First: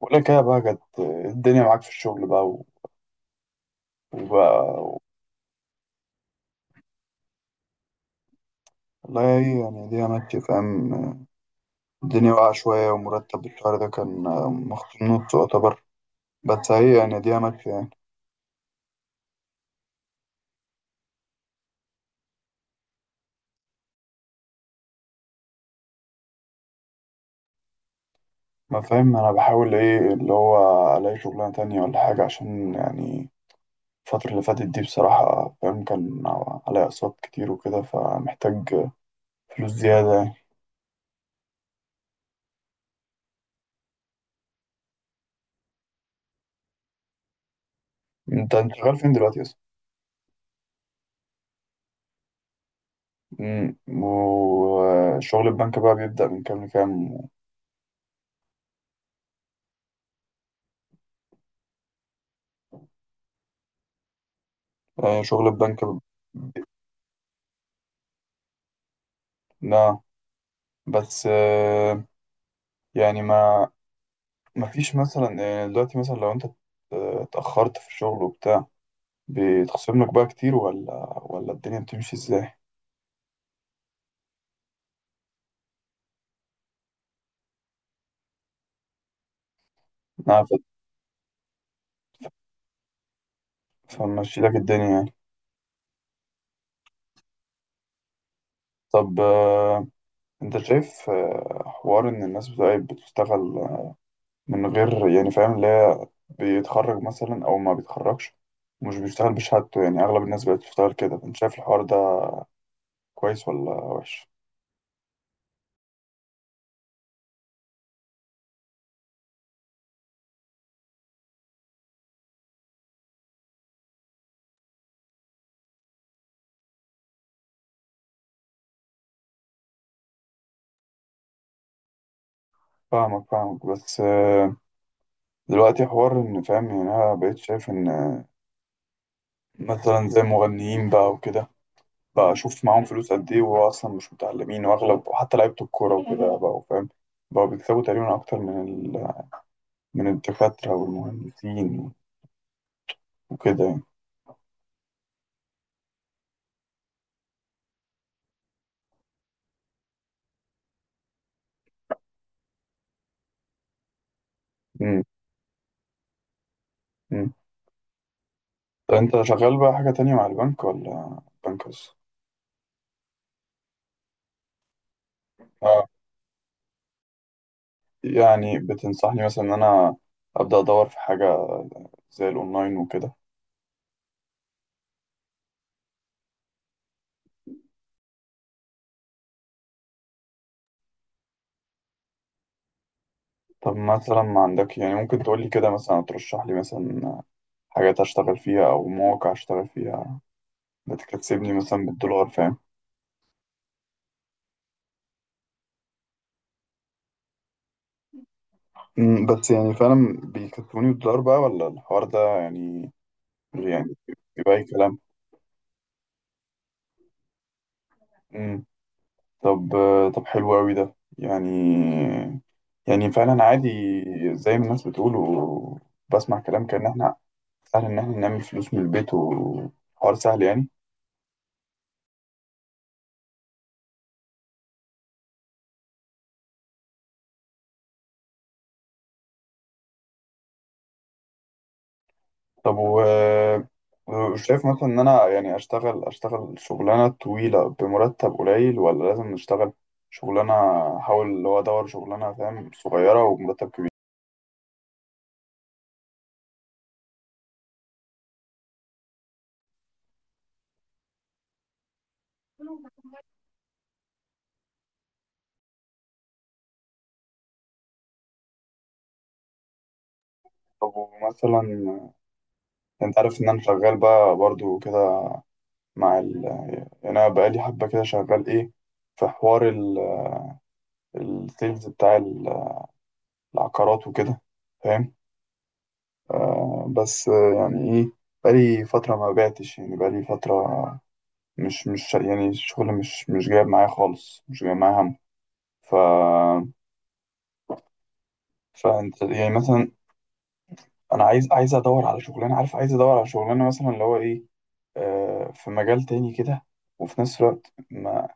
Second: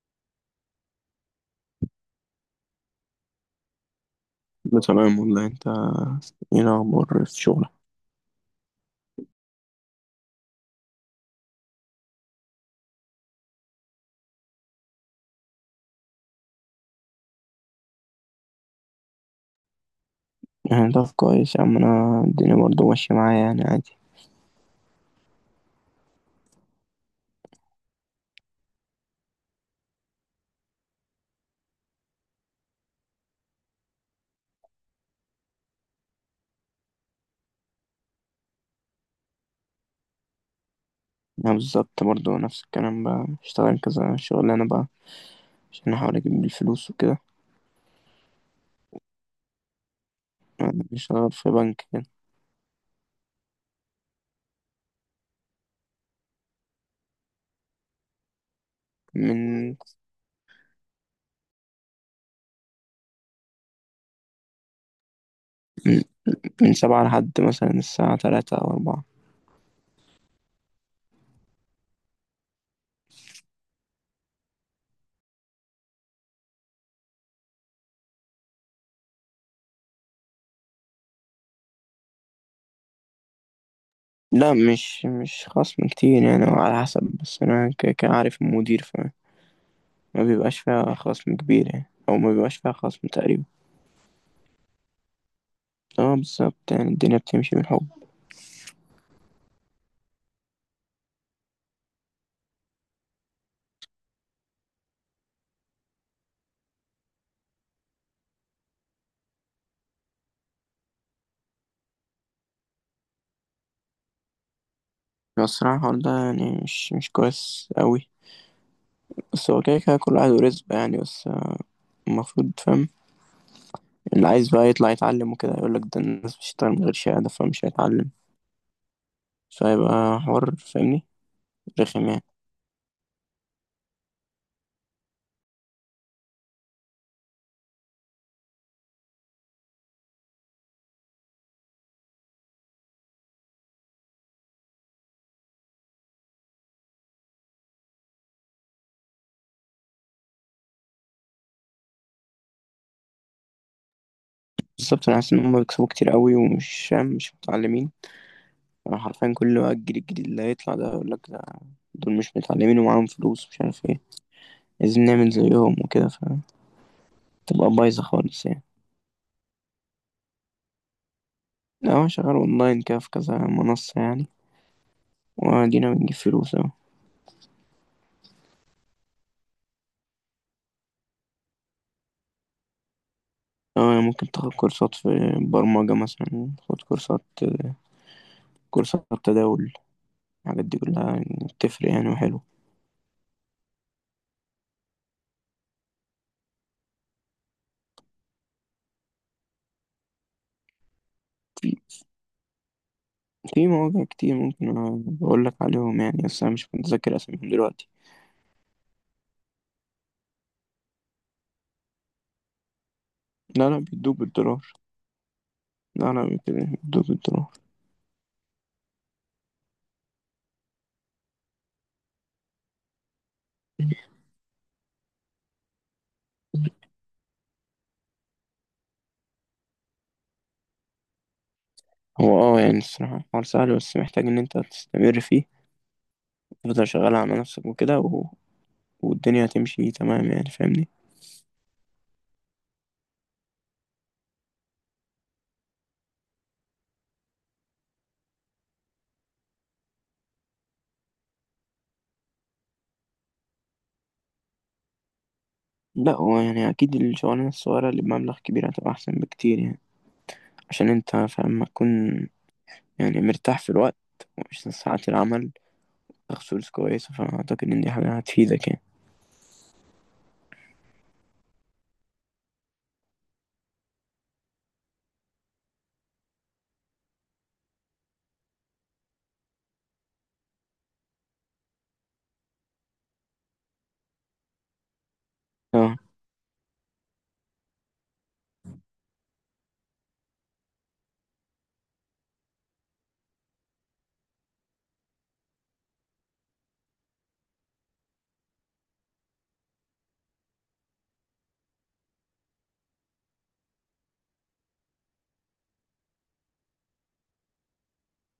ولك يا بقى جت الدنيا معاك في الشغل بقى و- لا، وبقى تمام والله. انت ايه الاخبار في شغلك؟ والله هي يعني دي ماشية، فاهم؟ الدنيا واقعة شوية، ومرتب الشهر ده كان مخصوم نص يعتبر، بس هي يعني دي ماشية يعني. يعني ده كويس يا عم، انا الدنيا برضه ماشيه معايا يعني عادي. ما فاهم أنا بحاول إيه اللي هو ألاقي شغلانة تانية ولا حاجة، عشان يعني الفترة اللي فاتت دي بصراحة، فاهم، كان عليا أقساط كتير وكده، فمحتاج فلوس زيادة يعني. انا بالظبط برضه نفس الكلام، بقى اشتغل كذا شغلانه بقى عشان احاول اجيب الفلوس وكده. أنت شغال فين دلوقتي أصلا؟ انا بشتغل في بنك كده وشغل البنك بقى بيبدأ من كام لكام؟ من شغل البنك. من من 7 لحد مثلا الساعة 3 أو 4. لا بس يعني ما فيش مثلا. دلوقتي مثلا لو انت اتأخرت في الشغل وبتاع، بيتخصم لك بقى كتير ولا ولا الدنيا بتمشي ازاي؟ لا، مش خصم كتير يعني، هو على حسب، بس أنا كان عارف المدير، فما نعم. بيبقاش فيها خصم كبير يعني، أو ما بيبقاش فيها خصم تقريبا. فمشي لك الدنيا يعني. اه بالظبط، يعني الدنيا بتمشي بالحب. طب انت شايف حوار ان الناس بتبقى بتشتغل من غير يعني فاهم اللي هي بيتخرج مثلا او ما بيتخرجش ومش بيشتغل بشهادته، يعني اغلب الناس بقت بتشتغل كده، انت شايف الحوار ده كويس ولا وحش؟ بس الصراحة الحوار ده يعني مش كويس أوي، بس هو كده كده كل واحد ورزقه يعني. بس المفروض فاهم، اللي عايز بقى يطلع يتعلم وكده يقولك ده الناس بتشتغل من غير شهادة فمش هيتعلم، فيبقى حوار فاهمني، رخم يعني. فاهمك فاهمك، بس دلوقتي حوار ان فاهم، يعني انا بقيت شايف ان مثلا زي المغنيين بقى وكده، بقى اشوف معاهم فلوس قد ايه وهو اصلا مش متعلمين، واغلب وحتى لعيبه الكوره وكده بقى، فاهم، بقوا بيكسبوا تقريبا اكتر من ال... من الدكاتره والمهندسين وكده يعني. بالظبط، أنا حاسس إن هما بيكسبوا كتير أوي ومش فاهم، مش متعلمين. أنا حرفيا كل بقى الجيل الجديد اللي هيطلع ده يقولك ده دول مش متعلمين ومعاهم فلوس مش عارف ايه، عايزين امم نعمل زيهم وكده. امم فتبقى بايظة خالص يعني. طب انت شغال بقى حاجه تانية مع البنك ولا بنك لا، بس؟ هو شغال أونلاين كده في كذا منصة يعني، وأدينا اه، بنجيب فلوس أهو. يعني بتنصحني مثلا ان انا ابدا ادور في حاجه زي الاونلاين وكده؟ اه يعني ممكن تاخد كورسات في برمجة مثلا، تاخد كورسات تداول، الحاجات دي كلها يعني بتفرق يعني وحلو. طب مثلا ما عندك، يعني ممكن تقولي كده مثلا، ترشح لي مثلا حاجات أشتغل فيها أو مواقع أشتغل فيها بتكسبني في مثلا بالدولار، فاهم؟ في مواقع كتير، ممكن بقول لك عليهم يعني بس انا مش متذكر اساميهم دلوقتي. بس يعني فعلا بيكسبوني بالدولار بقى ولا الحوار ده يعني لا لا، يعني بيدوك بيبقى أي بالدولار. كلام؟ لا لا، بيدوك بالدولار. أمم، طب طب حلو أوي ده يعني، يعني فعلا عادي زي ما الناس بتقول وبسمع كلام، كأن إحنا سهل إن إحنا نعمل فلوس من البيت وحوار سهل يعني. هو يعني الصراحة الحوار سهل، بس محتاج ان انت تستمر فيه، تفضل شغال على نفسك وكده. والدنيا هتمشي تمام يعني فاهمني. طب و شايف مثلا ان انا يعني اشتغل شغلانه طويله بمرتب قليل، ولا لازم نشتغل شغلانه احاول اللي هو ادور شغلانه فاهم صغيره ومرتب كبير؟ لا، هو يعني اكيد الشغلانة الصغيرة اللي بمبلغ كبير هتبقى احسن بكتير يعني، عشان انت فاهم ما تكون يعني مرتاح في الوقت ومش ساعات العمل، تاخد فلوس كويسة، فأعتقد إن دي حاجة هتفيدك يعني. طب مثلا انت عارف ان انا شغال بقى برضو كده مع يعني انا بقالي حبه كده شغال ايه، في حوار السيلز بتاع العقارات وكده، فاهم؟ اه، آه بس يعني ايه، بقالي فتره ما بعتش، يعني بقالي فتره مش يعني الشغل مش جايب معايا خالص، مش جايب معايا هم. ف فانت يعني مثلا، انا عايز ادور على شغلانه، عارف، عايز ادور على شغلانه مثلا اللي هو ايه، في مجال تاني كده، وفي نفس الوقت ما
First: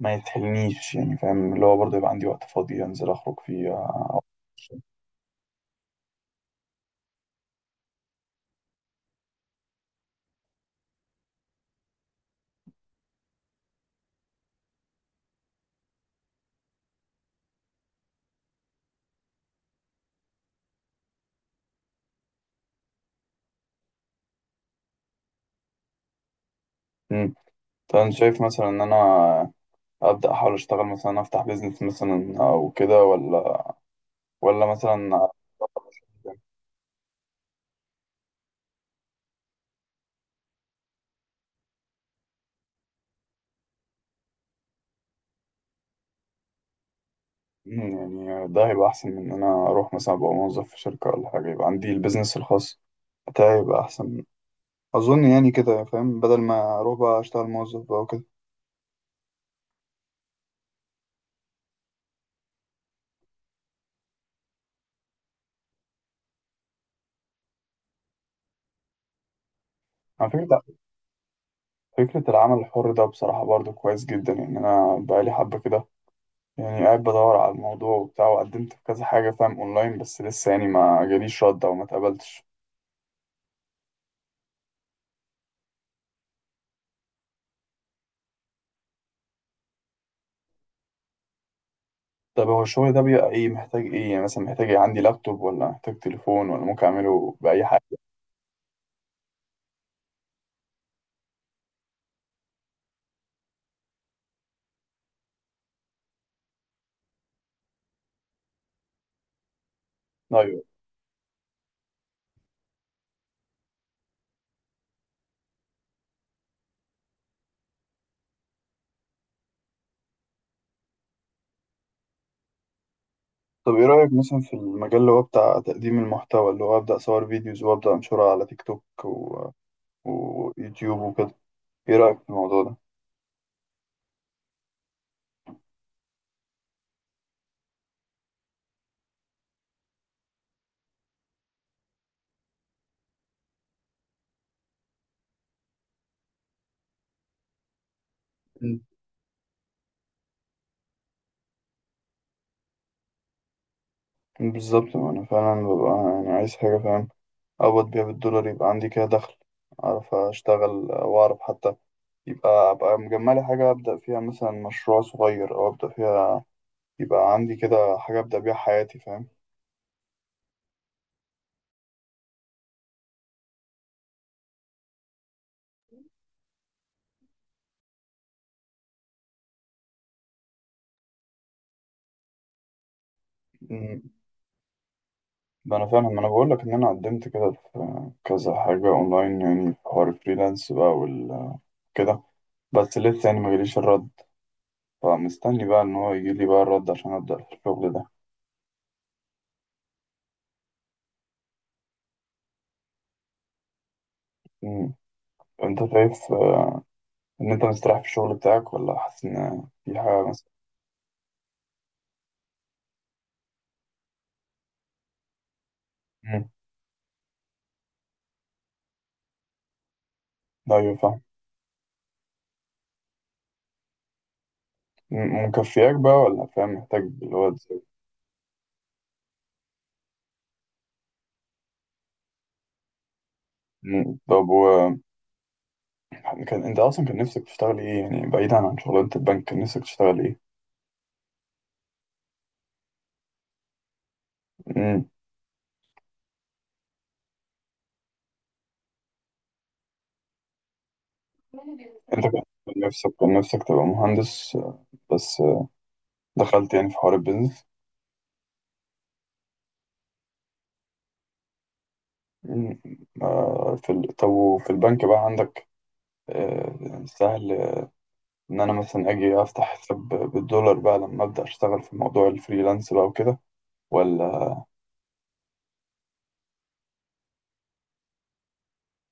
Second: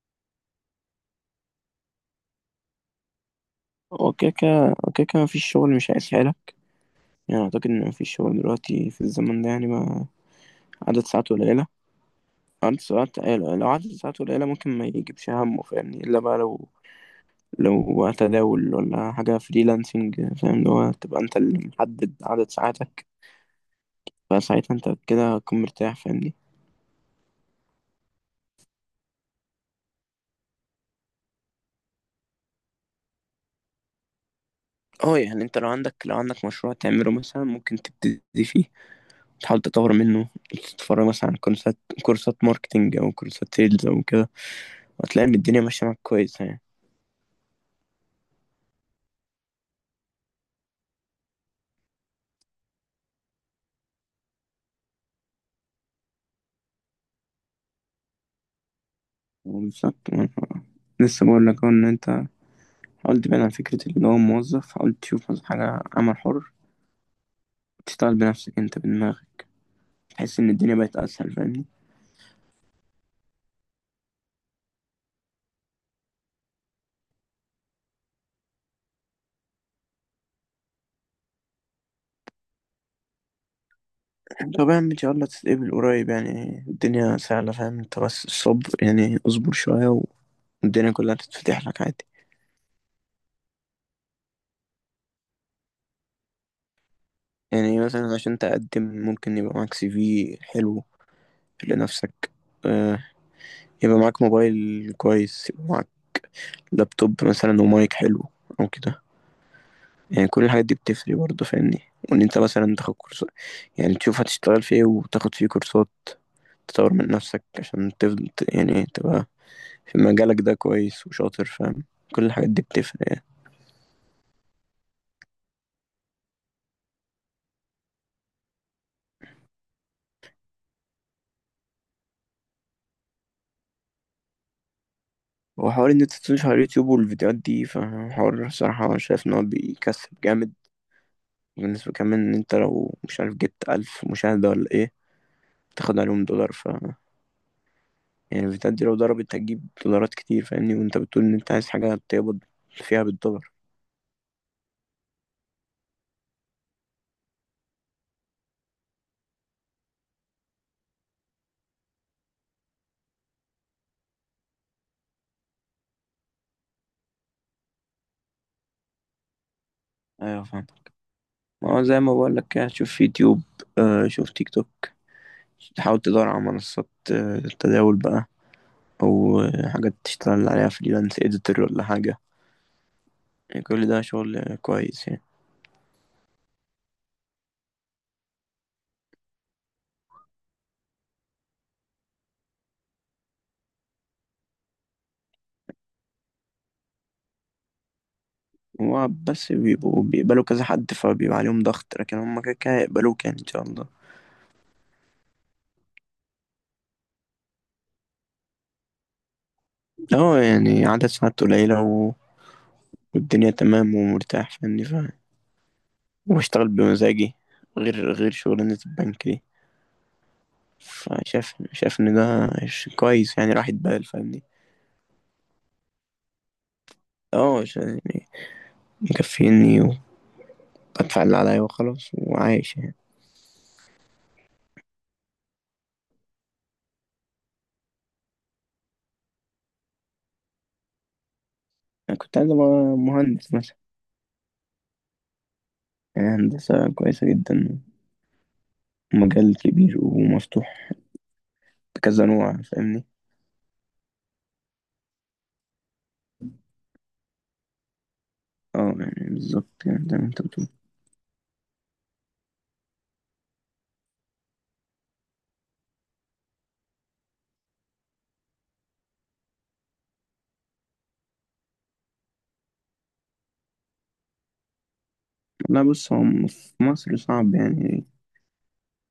ما يتحلنيش يعني فاهم اللي هو برضه يبقى عندي وقت فاضي انزل اخرج فيه. وكيكة وكيكة مفيش شغل مش هيسهلك، يعني أعتقد إن مفيش شغل دلوقتي في الزمن ده يعني ما عدد ساعاته قليلة. عدد ساعات آه، لو عدد ساعاته قليلة ممكن ما يجيبش همه فاهمني، إلا بقى لو تداول ولا حاجة فريلانسنج فاهم اللي هو تبقى أنت اللي محدد عدد ساعاتك، فساعتها أنت كده هتكون مرتاح فاهمني. امم. فانا شايف مثلا ان انا ابدا احاول اشتغل، مثلا افتح بيزنس مثلا او كده، ولا ولا اه مثلا، يعني أنت لو عندك مشروع تعمله مثلا ممكن تبتدي فيه، تحاول تطور منه، تتفرج مثلا على كورسات ماركتينج او كورسات سيلز او كده، وهتلاقي ان الدنيا ماشيه معاك كويسه يعني. يعني ده هيبقى أحسن من إن أنا أروح مثلا أبقى موظف في شركة ولا حاجة، يبقى عندي البيزنس الخاص بتاعي يبقى أحسن، أظن يعني كده، فاهم، بدل ما أروح بقى أشتغل موظف بقى وكده. وبالذات، لسه بقول لك أهو ان انت حاول تبعد عن فكره ان هو موظف، حاول تشوف مثلا حاجه عمل حر، تشتغل بنفسك انت بدماغك، على تحس ان فكرة، الدنيا بقت اسهل فاهمني. فكرة العمل الحر ده بصراحة برضو كويس جدا يعني، أنا بقالي حبة كده يعني قاعد بدور على الموضوع وبتاع، وقدمت في كذا حاجة، فاهم، أونلاين، بس لسه يعني ما جاليش رد أو ما اتقبلتش. طبعا ان شاء الله تتقبل قريب يعني، الدنيا سهله فاهم، انت بس الصبر يعني اصبر شويه والدنيا كلها تتفتح لك عادي. طب هو الشغل ده بيبقى إيه، محتاج إيه يعني، مثلا محتاج إيه، عندي لابتوب ولا محتاج تليفون ولا ممكن أعمله بأي حاجة؟ يعني مثلا عشان تقدم ممكن يبقى معاك CV حلو لنفسك، آه، يبقى معاك موبايل كويس، يبقى معاك لابتوب مثلا ومايك حلو او كده، يعني كل طيب. الحاجات دي بتفرق برضه فاهمني. وان انت مثلا تاخد كورسات، يعني تشوف هتشتغل في ايه وتاخد فيه كورسات، تطور من نفسك عشان تفضل يعني تبقى في مجالك ده كويس وشاطر فاهم، كل الحاجات دي بتفرق يعني. طب ايه رأيك مثلا في المجال اللي هو بتاع تقديم المحتوى، اللي هو أبدأ أصور فيديوز وأبدأ أنشرها على تيك توك ويوتيوب وكده، ايه رأيك في الموضوع ده؟ وحوار ان انت تنشر على اليوتيوب والفيديوهات دي، فحوار صراحة شايف ان هو بيكسب جامد، بالنسبة كمان ان انت لو مش عارف جبت 1000 مشاهدة ولا ايه تاخد عليهم دولار، يعني الفيتات مم. دي لو ضربت هتجيب دولارات كتير فاهمني، وانت بتقول ان انت عايز حاجة تقبض فيها بالدولار. بالظبط، ما أنا فعلا ببقى يعني عايز حاجة، فاهم، أقبض بيها بالدولار، يبقى عندي كده دخل أعرف أشتغل وأعرف حتى يبقى أبقى مجملي حاجة أبدأ فيها مثلا مشروع صغير، أو أبدأ فيها يبقى عندي كده حاجة أبدأ بيها حياتي، فاهم؟ ايوه فاهم، ما هو زي ما بقول لك كده، شوف يوتيوب، آه شوف تيك توك، تحاول تدور على منصات التداول بقى، او حاجات تشتغل عليها فريلانس اديتور ولا حاجة، يعني كل ده أمم، شغل كويس يعني. ما أنا فاهم، ما أنا بقول لك إن أنا قدمت كده في كذا حاجة أونلاين، يعني في حوار الفريلانس بقى وال كده، بس لسه يعني ما جاليش الرد، فمستني بقى ان هو يجيلي بقى الرد عشان ابدا في الشغل ده. هو بس بيبقوا بيقبلوا كذا حد فبيبقى عليهم ضغط، لكن هم كده كده يقبلوك يعني ان شاء الله. مم. انت شايف ان انت مستريح في الشغل بتاعك ولا حاسس ان في حاجه اه مثلا؟ يعني عدد ساعات قليلة والدنيا تمام ومرتاح فاهمني. مم. واشتغل بمزاجي، غير شغلانة البنك دي. ايوه فاهم. فشاف ان ده كويس يعني راحة بال فاهمني. مم، مكفياك بقى ولا فاهم محتاج اللي هو اه تزود؟ يعني مكفيني، وبدفع اللي عليا وخلاص وعايش يعني. مم. طب و كان انت اصلا كان نفسك تشتغل ايه يعني، بعيدا عن شغلانه البنك كان نفسك تشتغل ايه؟ انا كنت عايز ابقى مهندس مثلا، مم. يعني هندسة كويسة جدا، مجال كبير ومفتوح انت بكذا كان نوع فاهمني. نفسك كان نفسك تبقى مهندس، بس دخلت يعني في حوار البيزنس. اه يعني بالظبط، يعني زي ما انت بتقول. مم. في طب وفي البنك بقى عندك سهل إن أنا مثلا أجي أفتح حساب بالدولار بقى لما أبدأ أشتغل في موضوع الفريلانس بقى وكده ولا؟ لا بص، هو في مصر صعب يعني،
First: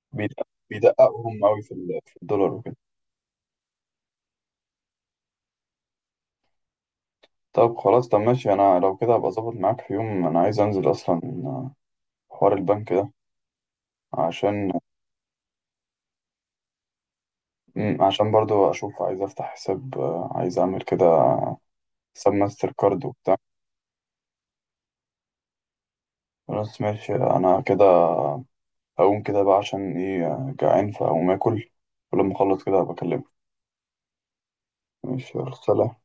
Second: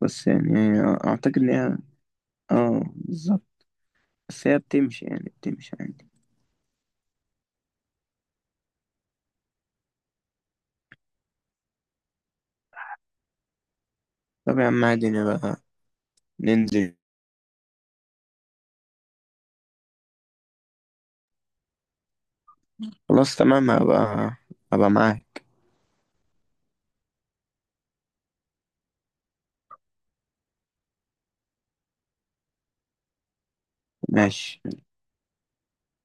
بس يعني بيدققوا اعتقد هم ان أوي في هي، في الدولار وكده؟ اه بالظبط، بس هي بتمشي يعني بتمشي عادي. طب خلاص، طب ماشي، أنا لو كده هبقى أظبط معاك في يوم، أنا عايز أنزل أصلا آه، حوار البنك ده طب يا عشان، عم عادي نبقى ننزل. مم، عشان برضو أشوف عايز أفتح حساب، عايز أعمل كده حساب ماستر كارد خلاص وبتاع. تمام، هبقى معاك. خلاص ماشي، أنا كده هقوم كده بقى، عشان إيه، جعان، فهقوم آكل ولما أخلص كده هبقى أكلمك. ماشي. ماشي يلا، سلام.